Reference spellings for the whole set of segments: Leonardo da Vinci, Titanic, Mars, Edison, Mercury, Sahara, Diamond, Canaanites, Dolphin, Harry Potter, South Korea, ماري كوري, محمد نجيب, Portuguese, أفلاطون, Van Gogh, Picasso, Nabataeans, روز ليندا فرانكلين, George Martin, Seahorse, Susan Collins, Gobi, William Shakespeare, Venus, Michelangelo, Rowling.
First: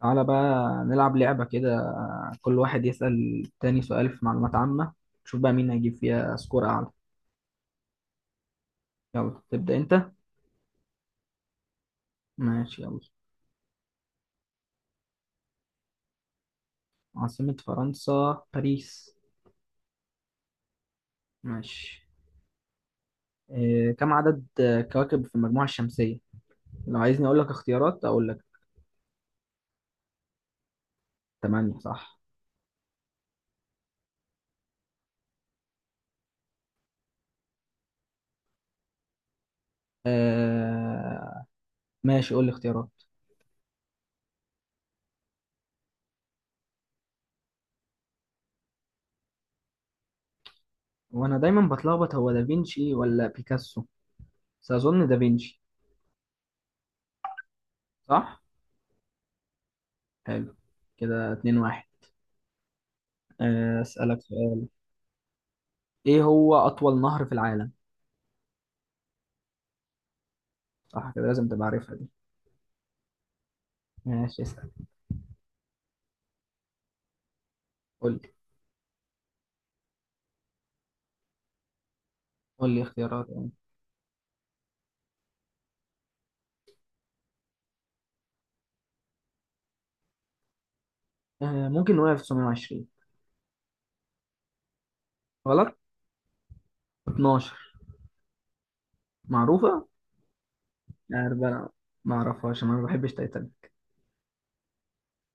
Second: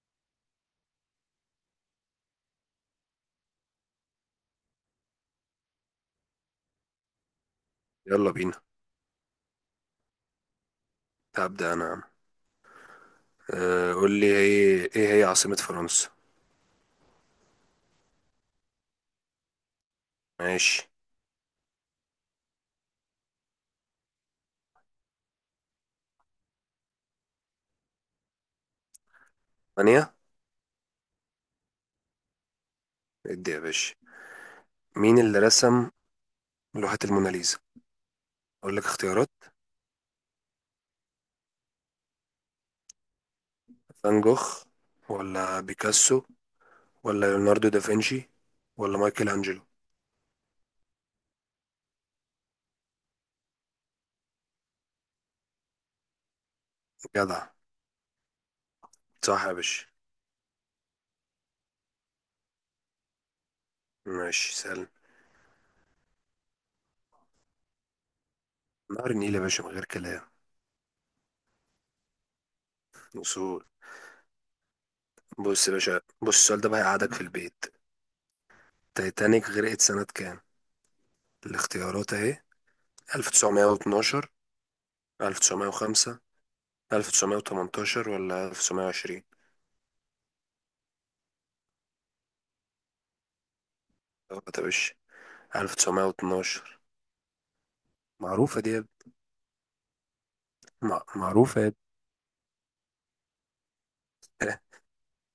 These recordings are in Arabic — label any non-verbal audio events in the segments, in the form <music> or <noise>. تعالى بقى نلعب لعبة كده. كل واحد يسأل التاني سؤال في معلومات عامة. نشوف بقى مين هيجيب فيها سكور أعلى. يلا بينا. يلا تبدأ أنت. هبدأ أنا يا عم. ماشي يلا. قول لي إيه هي عاصمة فرنسا؟ عاصمة فرنسا باريس. ماشي. ماشي. إيه كم عدد كواكب في المجموعة الشمسية؟ لو عايزني أقول لك اختيارات أقول لك. ثانية. تمانية صح. ادي يا باشا. مين اللي رسم لوحة الموناليزا؟ أقول لك اختيارات: آه ماشي، قول لي اختيارات. فان جوخ، ولا بيكاسو، ولا ليوناردو دافنشي، ولا مايكل أنجلو؟ وأنا دايما بتلخبط هو دافينشي ولا بيكاسو، بس أظن دافينشي. جدع، صح. صح يا باشا. حلو، كده اتنين واحد. أسألك. ماشي، سهل. ايه هو اطول نهر في العالم؟ نهر النيل يا باشا من غير كلام. صح كده لازم تبقى عارفها دي. وصول. ماشي اسال. بص يا باشا، بص السؤال ده بقى هيقعدك في البيت. قول لي. تايتانيك غرقت سنة كام؟ الاختيارات أهي: قول لي اختيارات يعني. 1912، 1905، 1918، ولا 1920؟ ممكن نقول 1920. أه، طب إيش؟ غلط. 1912. 12. معروفة دي يا ابني. معروفه. عارف معروفة انا، يا ما اعرفهاش، انا ما بحبش تايتانيك. ابني.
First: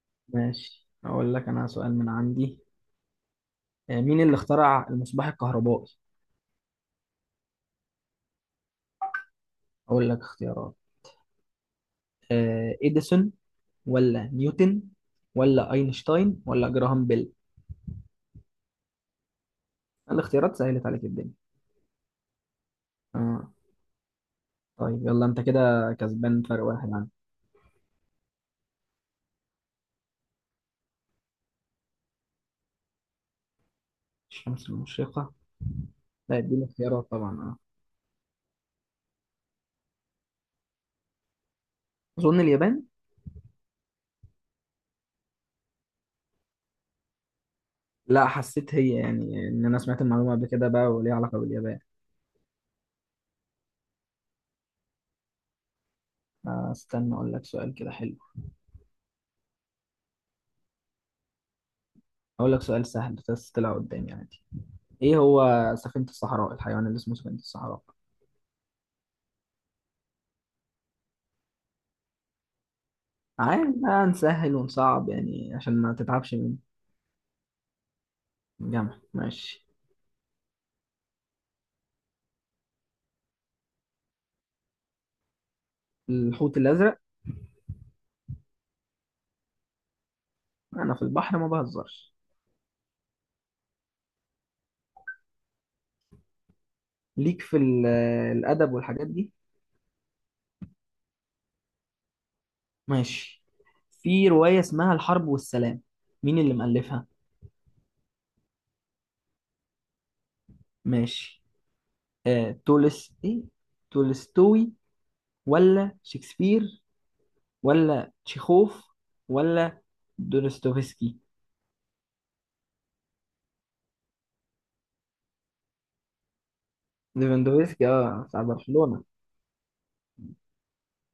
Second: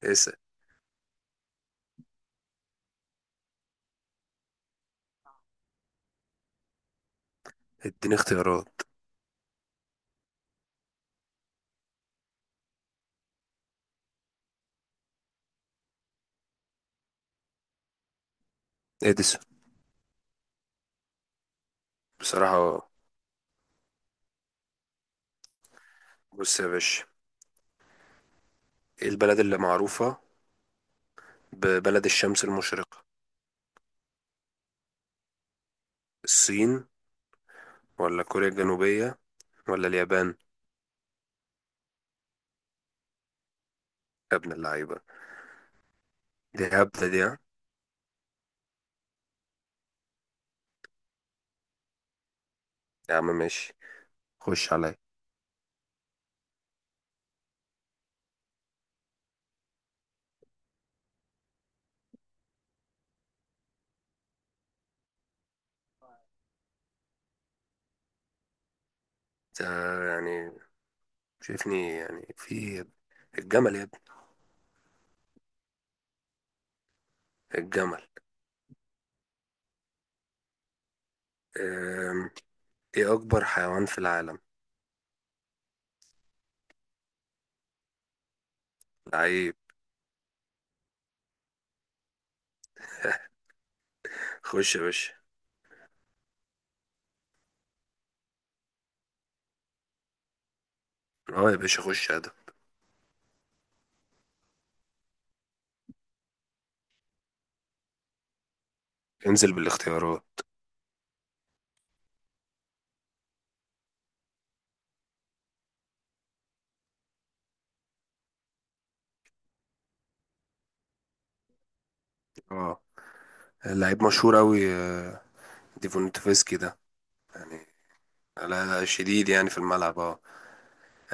<laughs> اسأل. ماشي، اقول لك انا سؤال من عندي. مين اللي اخترع المصباح الكهربائي؟ اديني اختيارات. اقول لك اختيارات. اديسون ولا نيوتن ولا اينشتاين ولا جراهام بيل. اديسون. الاختيارات سهلت عليك الدنيا. بصراحة. آه. طيب يلا، انت كده كسبان بص فرق يا واحد باشا، عنك. ايه البلد اللي معروفة ببلد الشمس المشرقة؟ الشمس المشرقة. لا اديني الصين، خيارات طبعا، اه. ولا كوريا الجنوبية، ولا اليابان؟ اظن اليابان. يا ابن اللعيبة، دي هبدة دي، ها؟ لا حسيت هي يعني ان انا سمعت المعلومه قبل كده بقى وليها علاقه باليابان. يا عم ماشي، خش عليا. استنى اقول لك سؤال كده حلو. اقول لك سؤال سهل بس طلع قدامي عادي. ايه هو سفينه الصحراء، الحيوان اللي اسمه سفينه الصحراء؟ انت يعني شايفني يعني في عادي الجمل يا ابني. بقى نسهل ونصعب يعني عشان ما تتعبش من الجمل. الجامعه. ماشي. أم، ايه أكبر حيوان في العالم؟ الحوت الازرق. لعيب. انا في البحر ما بهزرش. خش يا باشا. ليك في الادب والحاجات دي. اه يا باشا، خش يا ادم. ماشي. في روايه اسمها الحرب والسلام، مين اللي مؤلفها؟ انزل بالاختيارات. ماشي. آه، تولس ايه تولستوي ولا شكسبير ولا تشيخوف ولا دونستوفسكي. اه، لعيب مشهور اوي. ديفونتوفسكي ده يعني. ليفاندوفسكي، بتاع لا لا، برشلونة. شديد يعني في الملعب. اه،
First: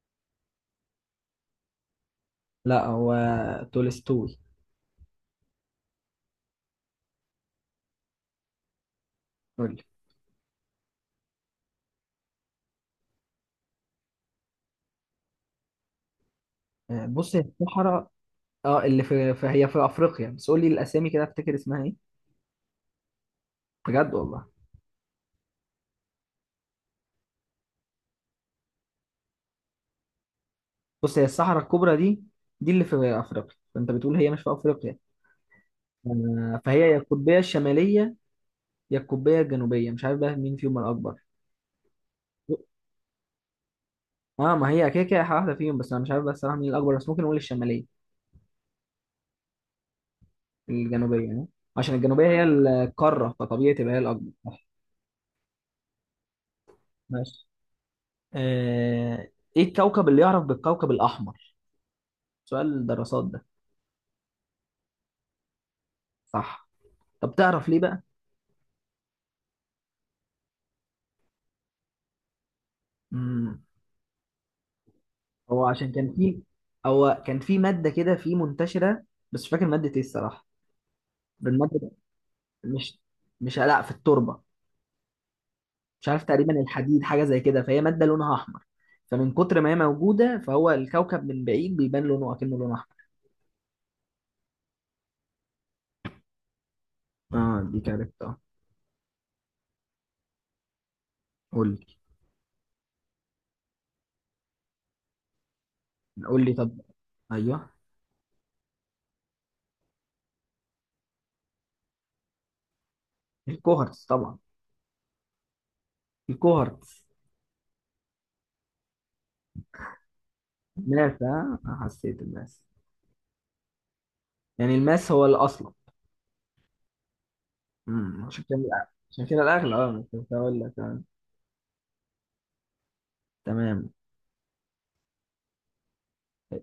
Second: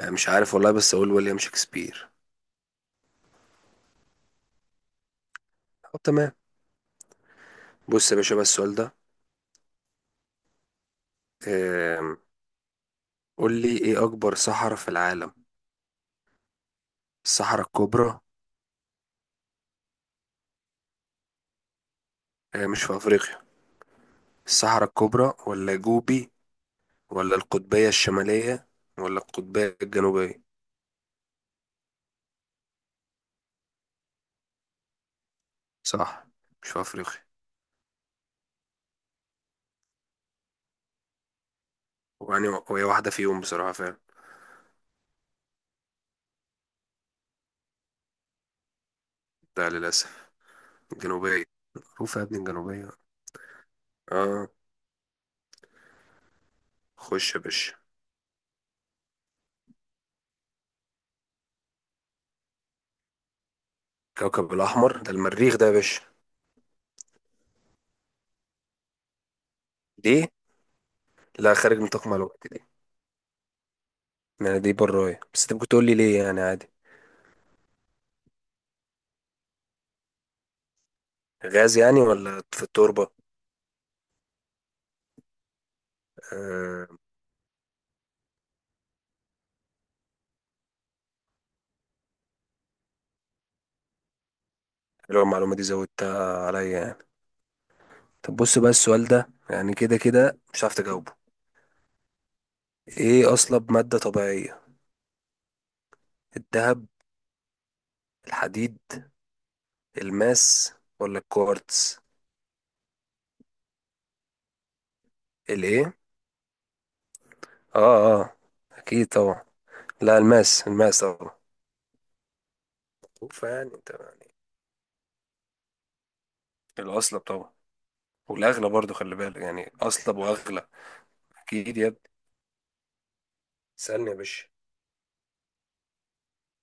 مش عارف والله، بس اقول ويليام شكسبير. لا هو تولستوي. طب تمام. بص يا باشا بقى السؤال ده. قول لي. آم، قول لي ايه اكبر صحراء في العالم؟ بص هي الصحراء الصحراء. الكبرى. اه اللي هي في افريقيا، بس قول لي الاسامي كده، افتكر اسمها ايه. مش في افريقيا؟ بجد والله؟ الصحراء الكبرى، ولا جوبي، ولا القطبية الشمالية، ولا القطبية الجنوبية؟ بص هي الصحراء الكبرى دي اللي في افريقيا، فانت بتقول هي مش في افريقيا. صح، مش في فهي يا افريقيا. القطبية الشمالية يا القطبية الجنوبية. مش عارف بقى مين فيهم الأكبر. ويعني وهي واحدة فيهم بصراحة فعلا. اه ما هي كده كده واحدة فيهم، بس انا مش عارف بس صراحة مين الأكبر، بس ممكن نقول الشمالية. لا للأسف، الجنوبية جنوبية. يعني، عشان معروفة يا الجنوبية ابني هي الجنوبية. القارة فطبيعي تبقى هي الأكبر، اه. صح. خش يا ماشي. باشا. آه... ايه الكوكب اللي يعرف بالكوكب الأحمر؟ سؤال الدراسات ده. كوكب الأحمر ده المريخ ده يا باشا. صح. طب تعرف ليه بقى؟ دي، لا خارج نطاق معلوماتي دي. مم. يعني دي براية، بس انت هو ممكن تقول عشان لي كان ليه يعني في عادي. هو كان في مادة كده في منتشرة. بس مش فاكر مادة ايه الصراحة، غاز المادة. يعني ولا في مش التربة؟ مش لا في التربة، مش عارف، تقريبا آه، الحديد حاجه زي كده فهي ماده لونها احمر. فمن كتر ما هي موجوده، فهو الكوكب من بعيد بيبان لونه اكنه لون احمر. حلوة المعلومة دي، زودتها عليا يعني. اه دي كاركت، طب اه. بص بقى السؤال ده، يعني كده كده مش عارف تجاوبه. قول لي. ايه أصلب مادة طبيعية؟ قول لي طب. الذهب، ايوه. الحديد، الماس، ولا الكوارتز؟ الكوهرتز طبعا. الايه؟ الكوهرتز. اه اه، اكيد طبعا. لا، الماس، الماس ماس، طبعا. حسيت الماس فيعني انت يعني يعني. الماس هو الاصل. الأصلب طبعا. عشان والأغلى كده برضو، خلي عشان بالك، كده يعني الاغلى، أصلب كنت هقول وأغلى. لك. أكيد يا ابني. تمام. سألني يا باشا.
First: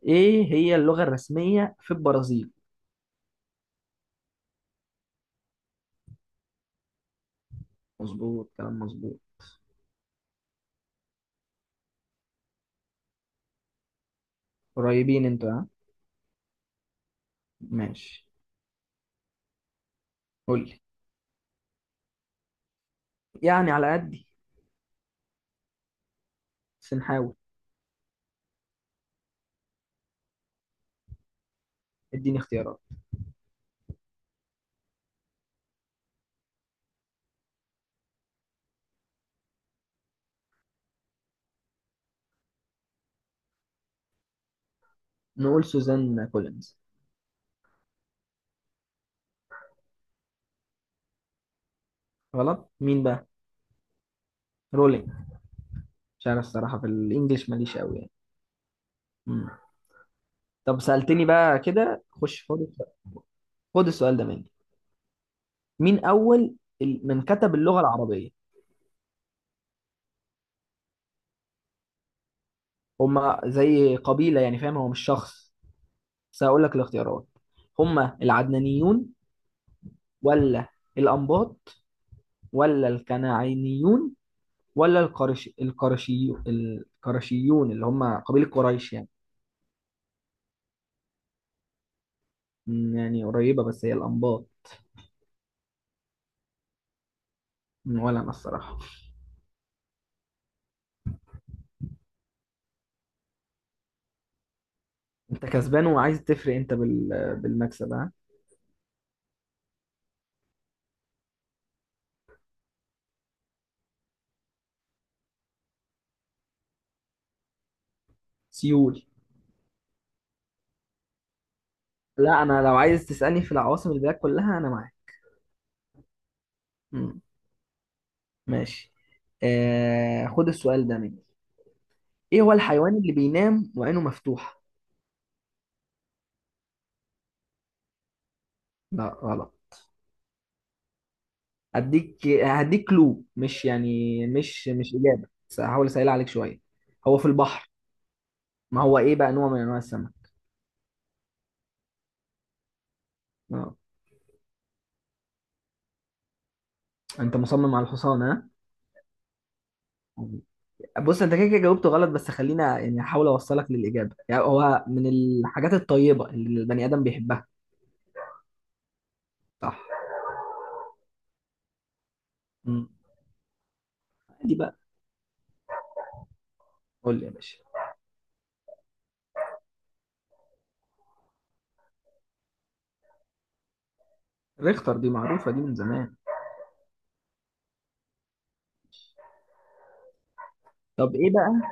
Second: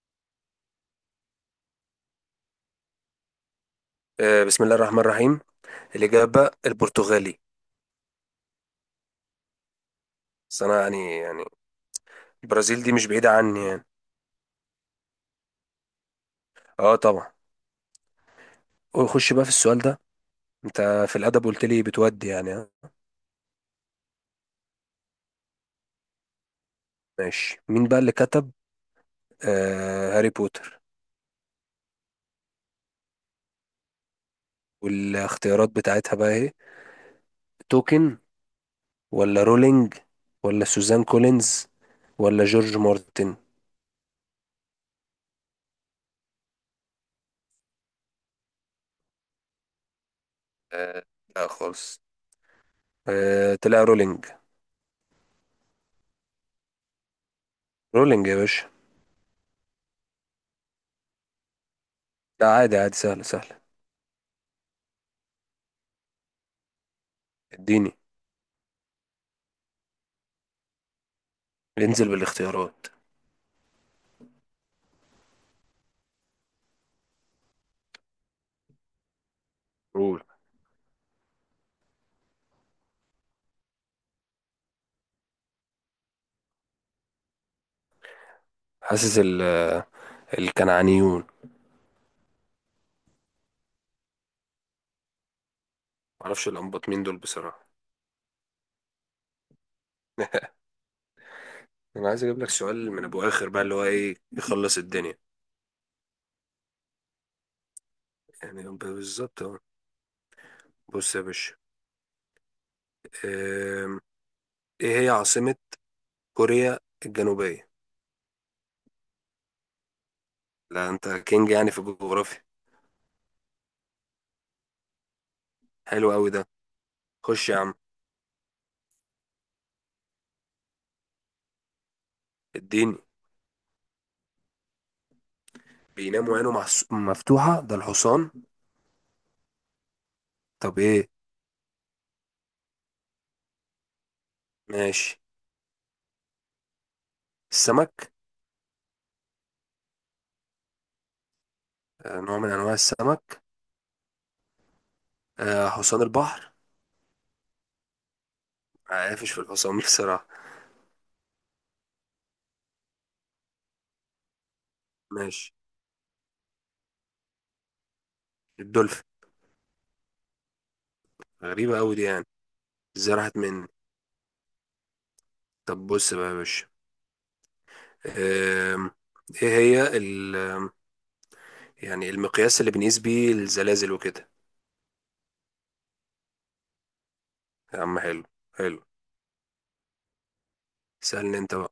ايه هي اللغه الرسميه في البرازيل؟ بسم الله الرحمن الرحيم. الإجابة البرتغالي. مظبوط، كلام مظبوط. بس أنا يعني البرازيل دي مش بعيدة عني يعني. قريبين انتوا ها. أه طبعا. ماشي. خش بقى في السؤال ده. قول لي. أنت في الأدب قلت لي بتودي يعني. يعني على قدي بس نحاول. ماشي مين بقى اللي كتب هاري بوتر؟ اديني اختيارات. والاختيارات بتاعتها بقى إيه؟ توكن، ولا رولينج، ولا سوزان كولينز، ولا جورج مارتن؟ نقول سوزان كولينز. آه، لا خالص. غلط؟ مين بقى؟ تلاقي رولينج. رولينج. مش عارف الصراحة، في الانجليش ماليش قوي يعني. رولينج يا باشا. مم. طب سألتني بقى كده، خش لا خد عادي السؤال. عادي، سهلة سهلة. خد السؤال ده مني. مين أول من كتب اللغة اديني. العربية؟ انزل بالاختيارات. هما زي قبيلة يعني فاهم، هو مش شخص. بس هقول لك الاختيارات. هما العدنانيون قول. ولا الأنباط ولا الكنعانيون ولا القرشيون اللي هما قبيلة قريش يعني. حاسس ال آه، الكنعانيون. مم، يعني قريبة بس هي الأنباط. معرفش الأنباط مين دول بصراحة. ولا انا الصراحه. أنا عايز أجيب لك سؤال من أبو آخر بقى، اللي هو إيه يخلص الدنيا. انت كسبان وعايز تفرق انت بالمكسب ها. يعني بالظبط أهو. بص يا باشا. آم، إيه هي عاصمة كوريا الجنوبية؟ سيول. لا أنت كينج يعني في لا الجغرافيا. انا لو عايز تسالني في العواصم البلاد كلها انا معاك. حلو أوي ده. مم. خش يا عم. ماشي. خد السؤال ده مني. ايه هو الحيوان اديني. اللي بينام وعينه مفتوحه؟ بيناموا عينه مفتوحة ده الحصان. لا غلط. طب إيه؟ هديك كلو مش يعني مش ماشي. اجابه، بس هحاول اسهل عليك شويه. هو في البحر. السمك. ما هو ايه بقى، نوع من انواع السمك. نوع من أنواع السمك. آه. حصان البحر. انت مصمم على الحصان ها. عارفش في الحصان <laughs> بصراحة. بص انت كده كده جاوبته غلط، بس خلينا يعني احاول اوصلك للاجابه، يعني هو من ماشي. الحاجات الطيبه اللي البني ادم بيحبها. الدولفين. صح. غريبة أوي دي يعني، مم. ازاي راحت مني. دي بقى. طب بص بقى يا باشا. قول لي يا باشا. آم، ايه هي ال آم، يعني المقياس اللي بنقيس بيه الزلازل وكده؟ ريختر، دي معروفه دي من زمان. يا عم حلو، حلو. طب ايه سألني بقى؟ انت بقى.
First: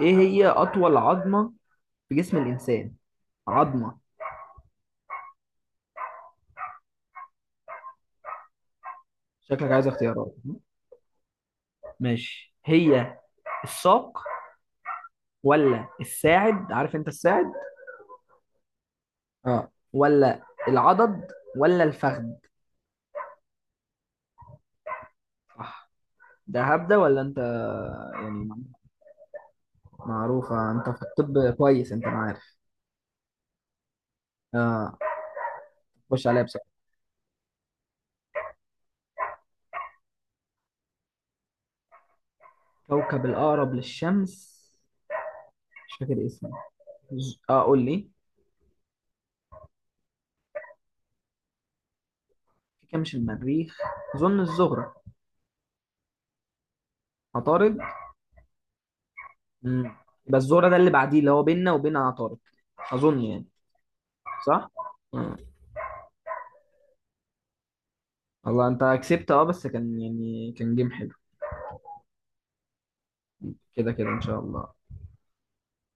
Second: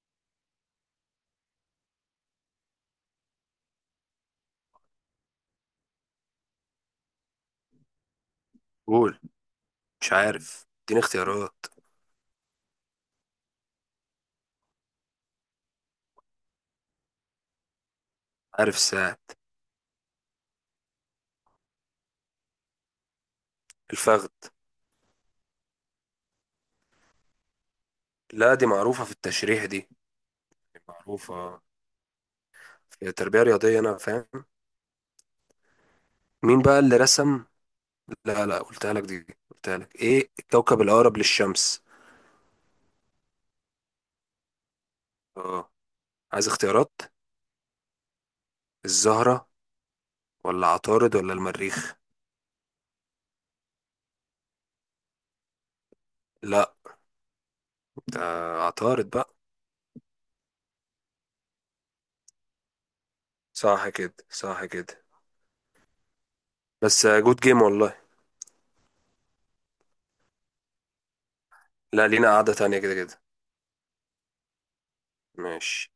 ايه هي اطول عظمه في جسم الانسان؟ عظمه. قول. شكلك عايز مش اختيارات. عارف، اديني اختيارات. ماشي، هي الساق ولا الساعد، عارف انت الساعد. عارف الساعة. اه ولا العضد ولا الفخذ. الفخذ. صح. ده هبده ولا انت يعني؟ لا دي معروفة في التشريح دي. معروفه، انت في الطب معروفة كويس انت معايا. في التربية الرياضية، أنا فاهم. اه، خش عليا مين بسرعة. بقى اللي رسم لا لا، قلتها لك دي، قلتها لك ايه الكوكب الاقرب للشمس. كوكب الأقرب للشمس. اه، مش فاكر عايز اسمه. اختيارات. قول لي. الزهرة، ولا عطارد، ولا المريخ؟ في كام، مش المريخ. أظن الزهرة. لا عطارد. ده. عطارد بقى. مم. يبقى الزهرة ده اللي بعديه اللي هو بيننا وبين عطارد، أظن يعني. صح كده، صح صح؟ كده. مم. بس جود جيم والله. والله أنت كسبت. اه بس كان يعني كان جيم حلو. لا لينا قعدة تانية كده كده. كده كده إن شاء الله. ماشي.